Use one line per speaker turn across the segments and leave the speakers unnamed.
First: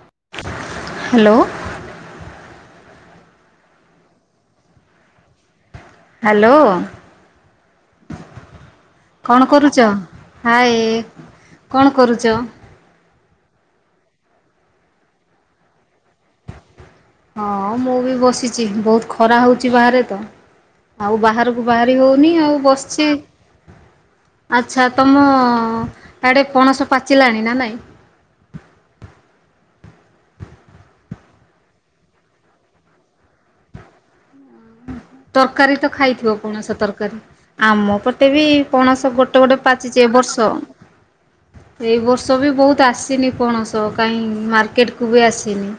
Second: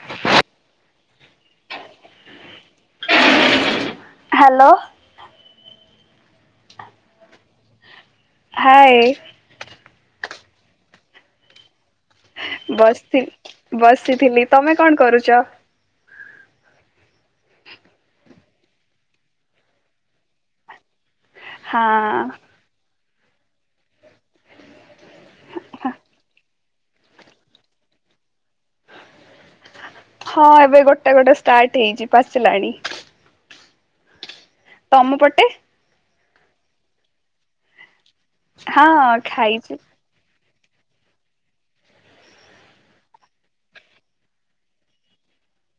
ହଁ [unintelligible]
[unintelligible] ହାଲେ।
Hello.
Hello
hi
କଣ କରୁଚ? କଣ କରୁଚ?
ବସ୍ ଥିଲି ବସିଥିଲି ତମେ କଣ କରୁଚ?
ହଁ ମୁଁ ବି ବସିଛି ବହୁତ୍ ଖରା ହଉଛି ବାହାରେ ତ ଆଉ ବାହାରୁ କୁ ବାହାରି
ହଁ
ହଉନି ଆଉ ବସ୍ ଚି। ଆଚ୍ଛା ତମ ଆଡ଼େ ପଣସ ପାଚିଲାଣି ନା ନାଇଁ?
ହଁ ଏବେ ଗୋଟେ ଗୋଟେ ଷ୍ଟାଟ୍ ହେଇଚି ପାଚିଲାଣି। ତମ ପଟେ?
ତର୍କାରୀ ତ ଖାଇଥିବ ପଣସ ତରକାରୀ ଆମ ପଟେ ବି ପଣସ
ହଁ
ଗୋଟେ ଗୋଟେ
ଖାଇଛି
ପାଚି ଚି ଏ ବର୍ଷ। ଏଇ ବର୍ଷ ବି ବହୁତ୍ ଆସିନି ପଣସ କାଇଁ ମାର୍କେଟ୍ କୁ ବି ଆସିନି।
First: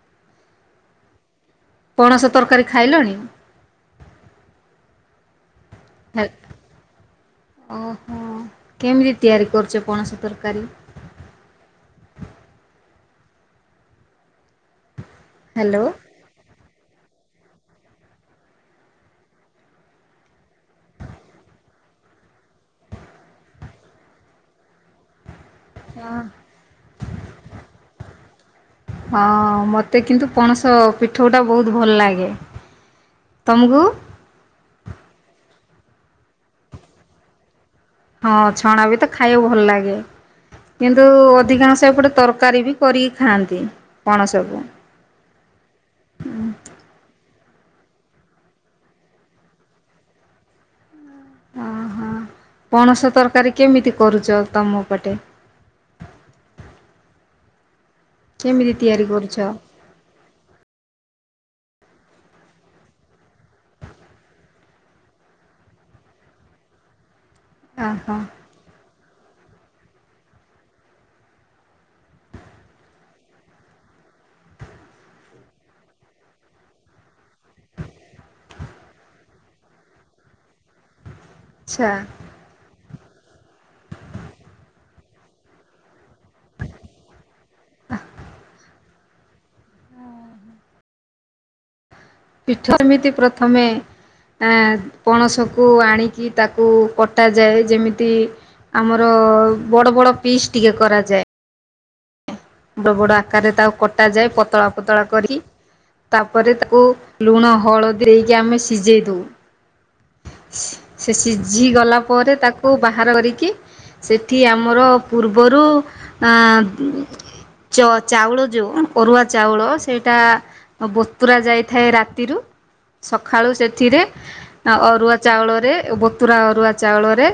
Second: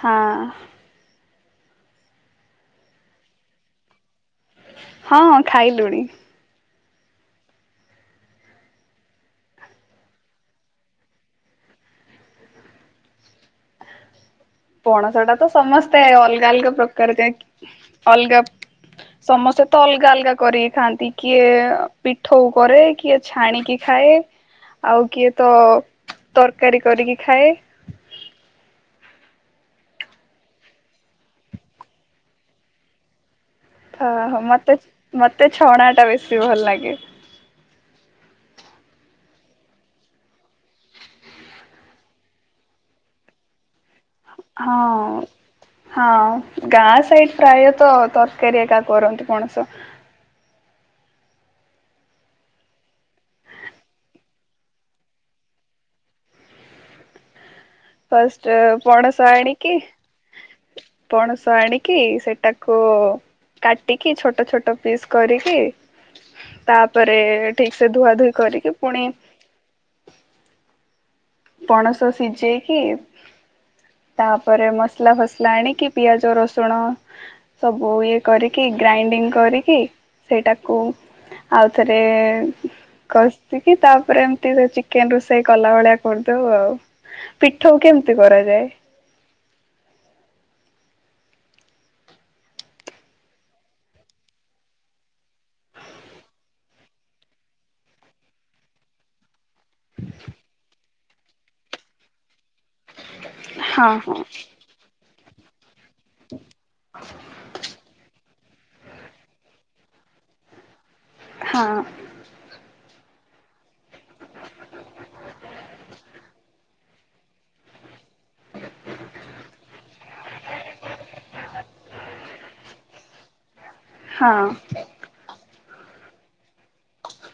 ହାଁ।
ପଣସ ତର୍କାରୀ ଖାଇଲଣି?
ହଁ ଖାଇଲୁଣି।
[inaudible] ଓହୋ କେମି ତିଆରି କରୁଛ ପଣସ ତର୍କାରୀ?
ପଣସ ଟା ତ
ହ୍ୟାଲୋ
ସମସ୍ତେ ଅଲ୍ ଗା ଅଲ୍ ଗା ପ୍ରକାର କାଇଁକି ଅଲ୍ ଗା ସମସ୍ତେ ତ ଅଲ୍ ଗା ଅଲ୍ ଗା କରିକି ଖାଆନ୍ତି କିଏ ପିଠଉ କରେ କିଏ ଛାଣିକି ଖାଏ ଆଉ କିଏ ତ
[inaudible] ହଁ
ତର୍କାରୀ କରିକି ଖାଏ।
ହଁ ମତେ କିନ୍ତୁ ପଣସ ପିଠଉ ଟା ବହୁତ୍ ଭଲ୍ ଲାଗେ।
ଓହୋ। ମତେ, ମତେ ଛଣା ଟା ବେଶୀ ଭଲ ଲାଗେ।
ହଁ, ଛଣା ବି ତ ଖାଇବାକୁ ଭଲ ଲାଗେ। କିନ୍ତୁ ଅଧିକାଂଶ ଏପଟେ ତରକାରୀ ବି କରିକି ଖାଆନ୍ତି। ପଣସ କୁ।
ହଁ ହଁ, ଗାଁ ସାଇଡ଼ ପ୍ରାୟତଃ ତରକାରୀ ଏକା କରନ୍ତି, ପଣସ।
ଓହୋ। ପଣସ ତରକାରୀ କେମିତି କରୁଛ ତମ ପଟେ?
ଫାଷ୍ଟ
କେମିତି ତିଆରି
ପଣସ
କରୁଛ?
ଆଣିକି ପଣସ ଆଣିକି, ସେଟାକୁ କାଟିକି ଛୋଟ ଛୋଟ ପିସ୍ କରିକି, ତାପରେ ଠିକ୍ ସେ
ଓହୋ
ଧୁଆ ଧୁଇ କରିକି ପୁଣି ପଣସ ସିଝେଇକି ତାପରେ ମସଲା ଫସଲା ଆଣିକି ପିଆଜ, ରସୁଣ ସବୁ ଇଏ କରିକି ଗ୍ରାଇଣ୍ଡିଙ୍ଗ କରିକି। ସେଇଟାକୁ ଆଉ
ଆଚ୍ଛା।
ଥରେ କଷିକି ତାପରେ ଏମିତି ଚିକେନ ରୋଷେଇ କଲା ଭଳିଆ କରିଦଉ ଆଉ। ପିଠଉ କେମିତି କରାଯାଏ?
ପୀଠଉ ଏମିତି ପ୍ରଥମେ ଆ ପଣସକୁ ଆଣିକି ତାକୁ କଟାଯାଏ। ଯେମିତି ଆମର ବଡ ବଡ ପିସ୍ ଟିକେ କରାଯାଏ। ବଡ ବଡ଼ ଆକାରରେ ତାକୁ
ହଁ
କଟାଯାଏ। ପତଳା ପତଳା କରି। ତାପରେ ତାକୁ ଲୁଣ, ହଳଦୀ ଦେଇକି ଆମେ ସିଝେଇ ଦଉ। ସେ
ହଁ
ସିଝିଗଲା ପରେ ତାକୁ ବାହାର କରିକି, ସେଠି ଆମର ପୂର୍ବରୁ ଆ ଚ ଚାଉଳ ଯୋଉ ଅରୁଆ ଚାଉଳ, ସେଇଟା ବତୁରା ଯାଇଥାଏ ରାତିରୁ, ସକାଳୁ ସେଥିରେ
ହଁ
ଅରୁଆ ଚାଉଳରେ, ବତୁରା ଅରୁଆ ଚାଉଳରେ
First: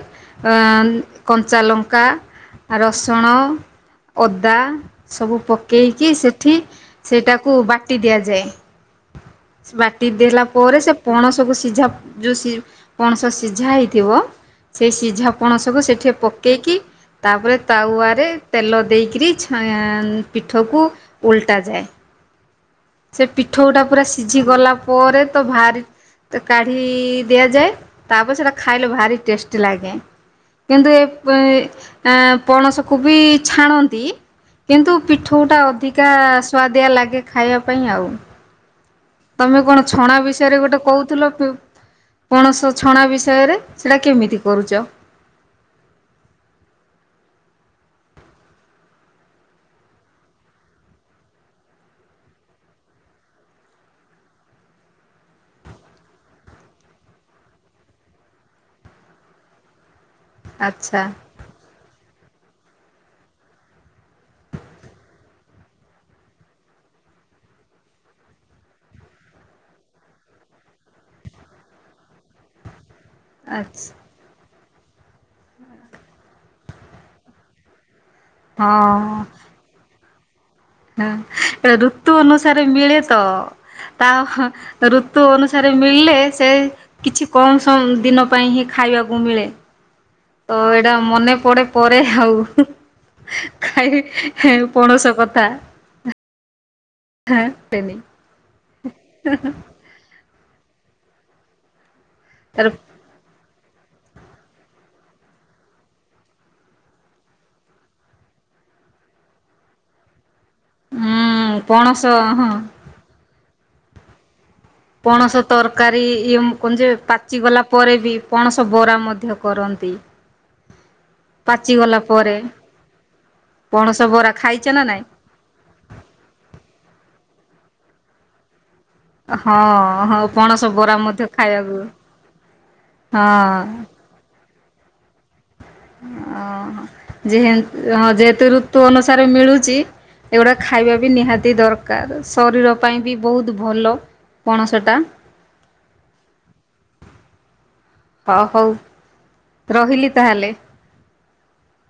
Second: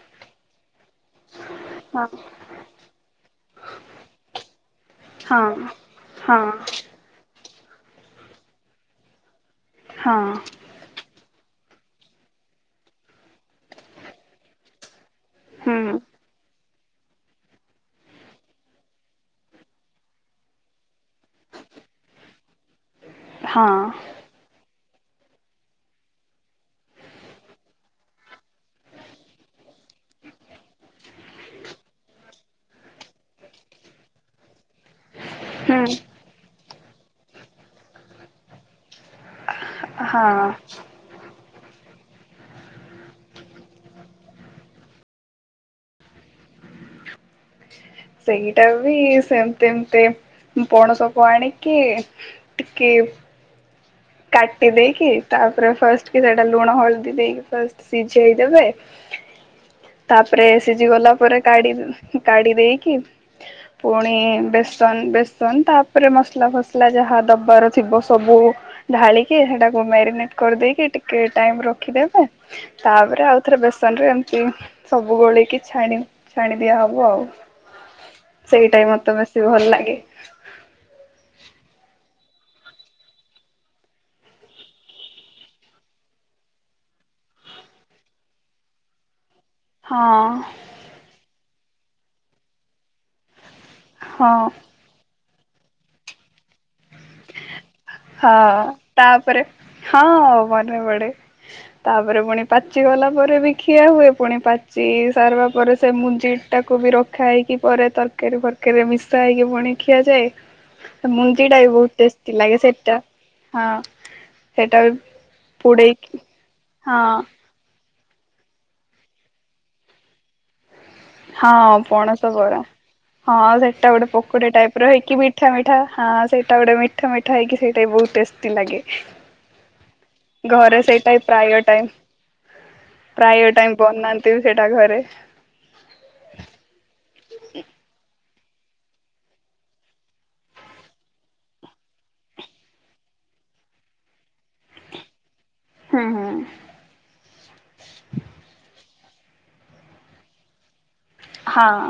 କଞ୍ଚାଲଙ୍କା,
ହଁ
ରସୁଣ, ଅଦା ସବୁ
ହଁ
ପକେଇକି
ହଁ
ସେଠି ସେଇଟାକୁ ବାଟି ଦିଆଯାଏ। ବାଟି
ହଁ
ଦେଲା ପରେ ସେ ପଣସକୁ ସିଝାପ ଯୋଉ ସି ପଣସ ସିଝା ହେଇଥିବ, ସେ ସିଝାପ୍ ପଣସକୁ
ହୁଁ
ସେଠେ ପକେଇକି ତାପରେ ତାୱା ରେ ତେଲ ଦେଇକିରି ଛାନ୍ ପିଠଉକୁ ଓଲଟାଯାଏ। ସେ ପିଠଉ
ହଁ
ଟା ପୁରା ସିଝିଗଲା ପରେ ତ ଭାରି ତ କାଢି ଦିଆଯାଏ। ତାପରେ ସେଟା ଖାଇଲେ ଭାରି ଟେଷ୍ଟି ଲାଗେ। କିନ୍ତୁ ଏ ପେ ଆଁ ପଣସକୁ ବି ଛାଣନ୍ତି କିନ୍ତୁ ପିଠଉ ଟା
ହୁଁ
ଅଧିକା ସୁଆଦିଆ ଲାଗେ, ଖାଇଆ ପାଇଁ ଆଉ। ତମେ କଣ ଛଣା
ହଁ
ବିଷୟରେ ଗୋଟେ କହୁଥିଲ? ପୁ ପଣସ ଛଣା ବିଷୟରେ, ସେଟା କେମିତି କରୁଚ?
ସେଇଟା ବି ସେମିତି ଏମିତି ଉ ପଣସକୁ ଆଣିକି ଟିକେ କାଟି ଦେଇକି, ତାପରେ ଫାଷ୍ଟ କି ସେଟା ଲୁଣ ହଳଦୀ ଦେଇକି ପୁରା ସିଝେଇଦବେ
[inaudible]
ତାପରେ ସିଝି
ଆଚ୍ଛା
ଗଲା ପରେ କାଢ଼ି କାଢ଼ି ଦେଇକି ପୁଣି ବେସନ ବେସନ ତାପରେ ମସଲା ଫସଲା ଯାହା ଦବାର ଥିବ ସବୁ ଢାଳିକି, ସେଟାକୁ ମ୍ୟାରିନେଟ କରିଦେଇକି ଟିକେ ଟାଇମ ରଖିଦେବେ। ତାପରେ ଆଉ ଥରେ
ଆଚ୍ଛା
ବେସନ ରେ ଏମିତି ସବୁ ଗୋଳେଇକି ଛାଣି ଛାଣି ଦିଆହବ ଆଉ। ସେଇଟା ମତେ ବେଶୀ ଭଲ ଲାଗେ।
ହଁ ଋତୁ ଅନୁସାରେ ମିଳେ ତ ତା ହଁ ଋତୁ ଅନୁସାରେ ମିଳିଲେ ସେ କିଛି କମ୍ସ ଦିନ ପାଇଁ ହିଁ ଖାଇବାକୁ ମିଳେ।
ହଁ।
ତ ଏଇଟା ମନେ ପଡେ ପରେ ଆଉ ହୁଁ ଖାଇ
ହଁ
ଖାଇଆ ପଣସ କଥା। ହଁ ସେନି
ହଁ ତାପରେ ହଁ ମନେ ପଡେ ତାପରେ ପୁଣି
ତାର
ପାଚିଗଲା ପରେ ବି ଖିଆ ହୁଏ ପୁଣି ପାଚି ସାରିବା ପରେ ସେ ମୁଞ୍ଜି ଟାକୁ ବି ରଖା ହେଇକି ପରେ ତର ତରକାରୀ ଫରକାରିରେ ମିଶା ହେଇକି ପୁଣି ଖିଆଯାଏ। ମୁଞ୍ଜି ଟା
ହୁଁ
ବି ବହୁତ
ପଣସ
ଟେଷ୍ଟି ଲାଗେ
ହଁ
ସେଟା ହଁ। ସେଟା ବି
ପଣସ ତରକାରୀ
ପୋଡେଇକି
ଇମ କୁ ଯେ
ହଁ
ପାଚିଗଲା ପରେ ବି ପଣସ ବରା ମଧ୍ୟ କରନ୍ତି।
ହଁ
ପାଚିଗଲା
ପଣସ
ପରେ
ବରା ହଁ ସେଟା
ପଣସ
ଗୋଟେ
ବରା
ପକୁଡି
ଖାଇଛ ନା
ଟାଇପର
ନାଇଁ?
ହେଇକି ବି ମିଠା ମିଠା ହଁ ସେଇଟା ଗୋଟେ ମିଠା ମିଠା ହେଇକି ସେଇଟା ବହୁତ ଟେଷ୍ଟି ଲାଗେ।
ଅ ହଁ ହଁ ପ୍
ଘରେ ସେଇଟା ପ୍ରାୟ ଟାଇମ
ହଁ।
ପ୍ରାୟ ଟାଇମ ବନାନ୍ତି ବି ସେଇଟା ଘରେ।
ଅ ହଁ ଯେହେଁ ଯେହେତୁ ଋତୁ ଅନୁସାରେ ମିଳୁଚି ଏଗୁଡ଼ା ଖାଇବା ବି ନିହାତି ଦରକାର ଶରୀର ପାଇଁ ବି ବହୁତ ଭଲ। ପଣସଟା।
ହୁଁ ହୁଁ।
ହ ହଉ ରହିଲି ତାହେଲେ।
ହଁ।